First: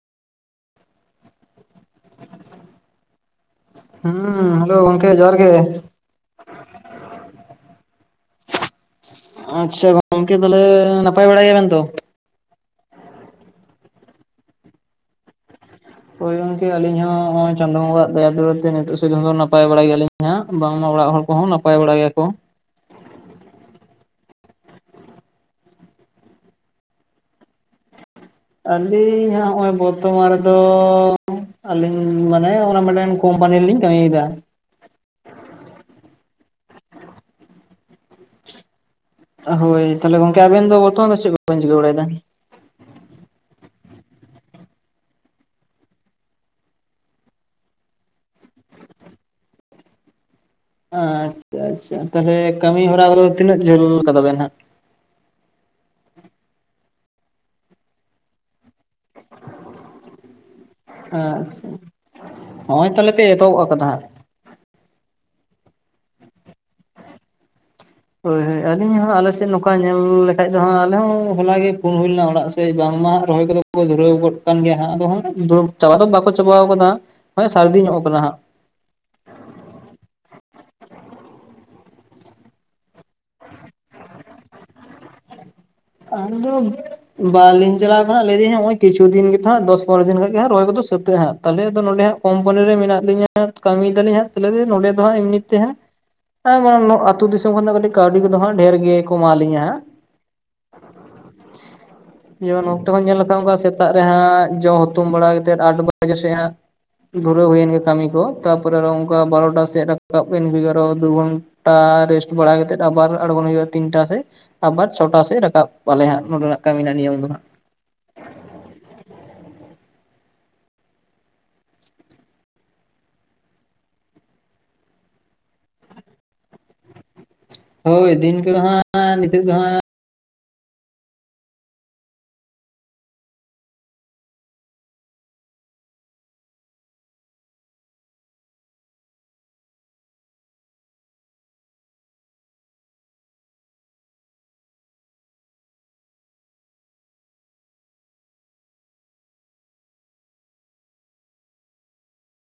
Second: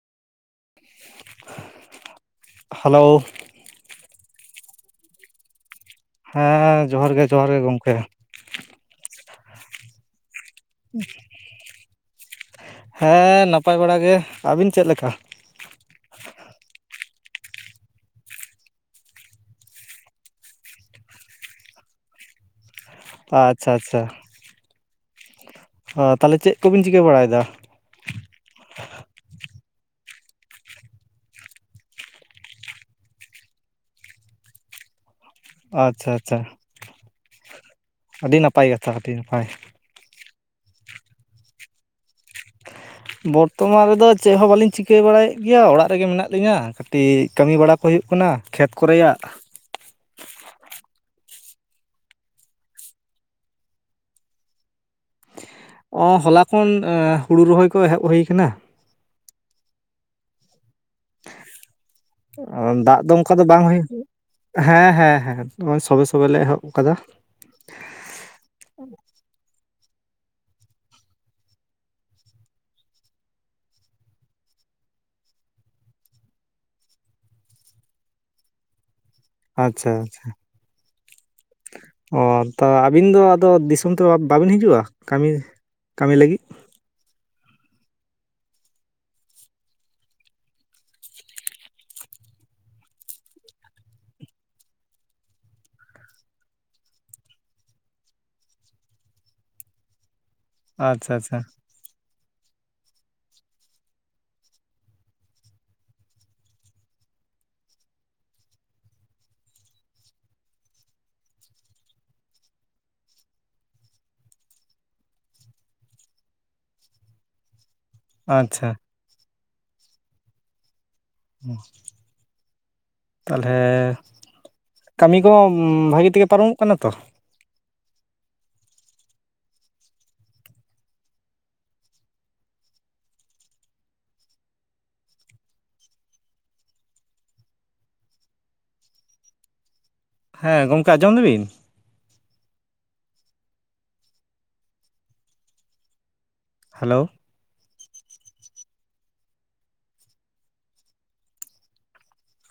[inaudible] Hello. ᱦᱮᱸ, hello ᱜᱚᱝᱠᱮ ᱡᱚᱦᱟᱨ ᱜᱮ᱾ ᱦᱮᱸᱻ ᱦᱮᱸ, ᱡᱚᱦᱟᱨ ᱜᱮ ᱡᱚᱦᱟᱨ ᱜᱮ ᱜᱚᱢᱠᱮ᱾ ᱟᱪᱪᱷᱟ ᱜᱚᱝᱠᱮ ᱛᱟᱦᱚᱞᱮ ᱱᱟᱯᱟᱭ ᱵᱟᱲᱟ ᱜᱮᱭᱟᱵᱮᱱ ᱛᱚ? ᱦᱮᱸ ᱱᱟᱯᱟᱭ ᱵᱟᱲᱟ ᱜᱮ᱾ ᱟᱹᱵᱤᱱ ᱪᱮᱫ ᱞᱮᱠᱟ? ᱦᱳᱭ ᱜᱚᱝᱠᱮ ᱟᱹᱞᱤᱧ ᱦᱚ ᱦᱚᱸᱜ-ᱚᱭ ᱪᱟᱸᱫᱳ ᱵᱚᱸᱜᱟᱣᱟᱜ ᱫᱟᱭᱟ ᱫᱩᱞᱟᱹᱲ ᱛᱮ ᱱᱤᱛᱚᱜ ᱥᱩᱫᱩ ᱫᱚ ᱱᱟᱯᱟᱭ ᱵᱟᱲᱟ ᱜᱮᱭᱟᱞᱤᱧ᱾ ᱦᱮᱸ [inaudible] ᱵᱟᱝᱢᱟ ᱚᱲᱟᱜ ᱦᱚᱲ ᱠᱚᱦᱚᱸ ᱱᱟᱯᱟᱭ ᱵᱟᱲᱟ ᱜᱮᱭᱟ ᱠᱚ᱾ ᱟᱪᱪᱷᱟ ᱟᱪᱪᱷᱟ᱾ ᱚ ᱛᱟᱦᱚᱞᱮ ᱪᱮᱫ ᱠᱚᱵᱤᱱ ᱪᱤᱠᱟᱹ ᱵᱟᱲᱟᱭ ᱫᱟ? ᱟᱹᱞᱤᱧ ᱦᱟᱸᱜ ᱱᱚᱜ-ᱚᱭ ᱵᱚᱨᱛᱚᱢᱟᱱ ᱨᱮᱫᱚ ᱟᱹᱞᱤᱧ ᱢᱟᱱᱮ ᱚᱱᱟ ᱢᱮᱰᱮᱱ ᱠᱚᱢᱯᱟᱱᱤ ᱨᱮᱞᱤᱧ ᱠᱟᱹᱢᱤᱭᱮᱫᱟ᱾ ᱟᱪᱪᱷᱟ ᱟᱪᱪᱷᱟ, [inaudible] ᱟᱹᱰᱤ ᱱᱟᱯᱟᱭ ᱠᱟᱛᱷᱟ ᱟᱹᱰᱤ ᱦᱳᱭ᱾ ᱛᱟᱦᱚᱞᱮ ᱜᱚᱝᱠᱮ ᱟᱵᱮᱱ ᱫᱚ ᱵᱚᱨᱛᱚᱢᱟᱱ ᱫᱚ ᱪᱮᱫ [inaudible] ᱪᱤᱠᱟᱹ ᱵᱟᱲᱟᱭ ᱫᱟ? ᱵᱚᱨᱛᱚᱢᱟᱱ ᱨᱮᱫᱚ ᱪᱮᱫ ᱦᱚᱸ ᱵᱟᱹᱞᱤᱧ ᱪᱤᱠᱟᱹ ᱵᱟᱲᱟᱭᱮᱫ ᱜᱮᱭᱟ᱾ ᱚᱲᱟᱜ ᱨᱮᱜᱮ ᱢᱮᱱᱟᱜ ᱞᱤᱧᱟ᱾ ᱠᱟᱹᱴᱤᱡ ᱠᱟᱹᱢᱤ ᱵᱟᱲᱟ ᱠᱚ ᱦᱩᱭᱩᱜ ᱠᱟᱱᱟ ᱠᱷᱮᱛ ᱠᱚᱨᱮᱭᱟᱜ᱾ ᱟᱪᱪᱷᱟ ᱟᱪᱪᱷᱟ, ᱛᱟᱦᱚᱞᱮ ᱠᱟᱹᱢᱤ ᱦᱚᱨᱟ ᱠᱚᱫᱚ ᱛᱤᱱᱟᱹᱜ ᱡᱷᱟᱹᱞ ᱠᱟᱫᱟ ᱵᱮᱱ ᱦᱟᱸᱜ? ᱚᱸᱻ ᱦᱚᱞᱟ ᱠᱷᱚᱱ ᱮ ᱦᱩᱲᱩ ᱨᱚᱦᱚᱭ ᱠᱚ ᱮᱦᱚᱵ ᱦᱩᱭ ᱟᱠᱟᱱᱟ᱾ ᱟᱪᱪᱷᱟ [inaudible] ᱦᱚᱸᱜᱼᱚᱭ ᱫᱟᱜ ᱛᱟᱦᱚᱞᱮ ᱫᱚ ᱯᱮ ᱚᱱᱠᱟ ᱫᱚ ᱮᱛᱚᱦᱚᱵ ᱵᱟᱝ ᱟᱠᱟᱫᱟ ᱦᱩᱭᱩᱜ ᱦᱟᱸᱜ ᱦᱮᱸ ᱦᱮᱸ ᱦᱮᱸ, ᱱᱚᱜ-ᱚᱭ ᱥᱚᱵᱮ ᱥᱚᱵᱮ ᱞᱮ ᱮᱦᱚᱵ ᱟᱠᱟᱫᱟ᱾ ᱦᱳᱭ ᱦᱳᱭ, ᱟᱹᱞᱤᱧ ᱦᱚᱸ ᱟᱞᱮᱥᱮᱫ ᱱᱚᱝᱠᱟ ᱧᱮᱞ ᱞᱮᱠᱷᱟᱡ ᱫᱚ ᱦᱟᱸᱜ ᱟᱞᱮ ᱦᱚᱸ ᱦᱚᱞᱟ ᱜᱮ ᱯᱷᱳᱱ ᱦᱩᱭ ᱞᱮᱱᱟ ᱚᱲᱟᱜ ᱥᱮᱫ ᱵᱟᱝᱢᱟ ᱨᱚᱦᱚᱭ ᱠᱚᱫᱚ ᱠᱚ ᱫᱷᱩᱨᱟᱹᱣ ᱜᱚᱫ ᱠᱟᱱ ᱜᱮᱭᱟ ᱦᱟᱸᱜ, ᱟᱫᱚ ᱪᱟᱵᱟ ᱫᱚ ᱵᱟᱠᱚ ᱪᱟᱵᱟᱣ ᱠᱟᱫᱟ ᱦᱚᱸᱜ-ᱚᱭ ᱥᱟᱹᱨᱫᱤ ᱧᱚᱜ ᱟᱠᱟᱱᱟ ᱦᱟᱸᱜ᱾ ᱟᱪᱪᱷᱟ ᱟᱪᱪᱷᱟ᱾ ᱚ ᱛᱟ ᱟᱹᱵᱤᱱ ᱫᱚ ᱟᱫᱚ ᱫᱤᱥᱚᱢ ᱛᱮ ᱵᱟᱵᱤᱱ ᱦᱤᱡᱩᱜ-ᱟ? ᱠᱟᱹᱢᱤ ᱠᱟᱹᱢᱤ ᱞᱟᱹᱜᱤᱫ ᱟᱫᱚᱢ ᱵᱟᱞᱤᱧ ᱪᱟᱞᱟᱣ ᱠᱟᱱᱟ ᱞᱟᱹᱭ ᱫᱤᱧ ᱦᱟᱜ ᱦᱚᱜᱚᱭ ᱠᱤᱪᱷᱩ ᱫᱤᱱ ᱜᱮᱛᱚ ᱦᱟᱜ ᱫᱚᱥ ᱯᱚᱱᱚ ᱫᱤᱱ ᱠᱷᱟᱱ ᱜᱮ ᱦᱟᱜ ᱨᱚᱦᱚᱭ ᱠᱚᱫᱚ ᱥᱟᱹᱛᱟᱹᱜ ᱦᱟᱜ᱾ ᱛᱟᱦᱚᱞᱮ ᱟᱫᱚ ᱱᱚᱰᱮ ᱦᱟᱜ ᱠᱚᱢᱯᱟᱱᱤ ᱨᱮ ᱢᱮᱱᱟᱜ ᱞᱤᱧᱟ ᱠᱟᱹᱢᱤᱭ ᱫᱟᱞᱤᱧ ᱦᱟᱜ ᱛᱤᱱᱟᱜ ᱫᱤᱱ ᱱᱚᱰᱮ ᱫᱚ ᱦᱟᱸᱜ ᱮᱢᱱᱤ ᱛᱮ ᱦᱟᱸᱜ ᱦᱮᱸ ᱢᱟᱱᱮ ᱟᱛᱳ ᱫᱤᱥᱚᱢ ᱠᱷᱚᱱ ᱫᱚ ᱠᱟᱹᱴᱤᱡ ᱠᱟᱹᱣᱰᱤ ᱠᱚ ᱫᱚ ᱦᱟᱸᱜ ᱰᱷᱮᱨ ᱜᱮ ᱠᱚ ᱮᱢᱟᱞᱤᱧᱟ ᱦᱟᱸᱜ᱾ ᱟᱪᱪᱷᱟ ᱟᱪᱪᱷᱟ᱾ [inaudible] ᱡᱮᱢᱚᱱ ᱚᱠᱛᱚ ᱦᱚᱸ ᱧᱮᱞ ᱞᱮᱠᱷᱟᱱ ᱚᱱᱠᱟ ᱥᱮᱛᱟᱜ ᱨᱮ ᱦᱟᱸᱜ ᱡᱚᱜ ᱦᱩᱛᱩᱢ ᱵᱟᱲᱟ ᱠᱟᱛᱮᱫ ᱟᱴ ᱵᱟᱡᱮ ᱥᱮᱫ ᱦᱟᱸᱜ ᱫᱷᱩᱨᱟᱹᱣ ᱦᱩᱭᱮᱱ ᱜᱮ ᱠᱟᱹᱢᱤ ᱠᱚ ᱛᱟᱯᱚᱨᱮ ᱚᱱᱠᱟ ᱵᱟᱨᱚᱴᱟ ᱥᱮᱫ ᱨᱟᱠᱟᱵ ᱮᱱᱜᱮ ᱟᱨᱚ ᱫᱩ ᱜᱷᱚᱱᱴᱟ ᱟ ᱨᱮᱥᱴ ᱵᱟᱲᱟ ᱠᱟᱛᱮ ᱟᱵᱟᱨ ᱟᱬᱜᱳ ᱦᱩᱭᱩᱜᱼᱟ ᱛᱤᱱᱴᱟ ᱥᱮᱫ ᱟᱵᱟᱨ ᱪᱷᱚᱴᱟ ᱥᱮᱫ [inaudible] ᱟᱞᱮ ᱦᱟᱸᱜ ᱱᱚᱰᱮᱱᱟᱜ ᱠᱟᱹᱢᱤ ᱨᱮᱱᱟᱜ ᱱᱤᱭᱚᱢ ᱫᱚ ᱦᱟᱸᱜ ᱟᱪᱪᱷᱟ᱾ [inaudible] ᱛᱟᱞᱦᱮ ᱠᱟᱹᱢᱤ ᱠᱚ ᱵᱷᱟᱜᱤ ᱛᱮᱜᱮ ᱯᱟᱨᱚᱢᱚᱜ ᱠᱟᱱᱟ ᱛᱚ? ᱦᱳᱭ ᱫᱤᱱ ᱠᱚᱫᱚ ᱦᱟᱸᱜ ᱱᱤᱛᱚᱜ ᱫᱚ ᱦᱟᱸᱜ ᱦᱮᱸ ᱜᱚᱝᱠᱮ ᱟᱸᱡᱚᱢ ᱫᱟᱵᱤᱱ? ᱦᱮᱞᱳ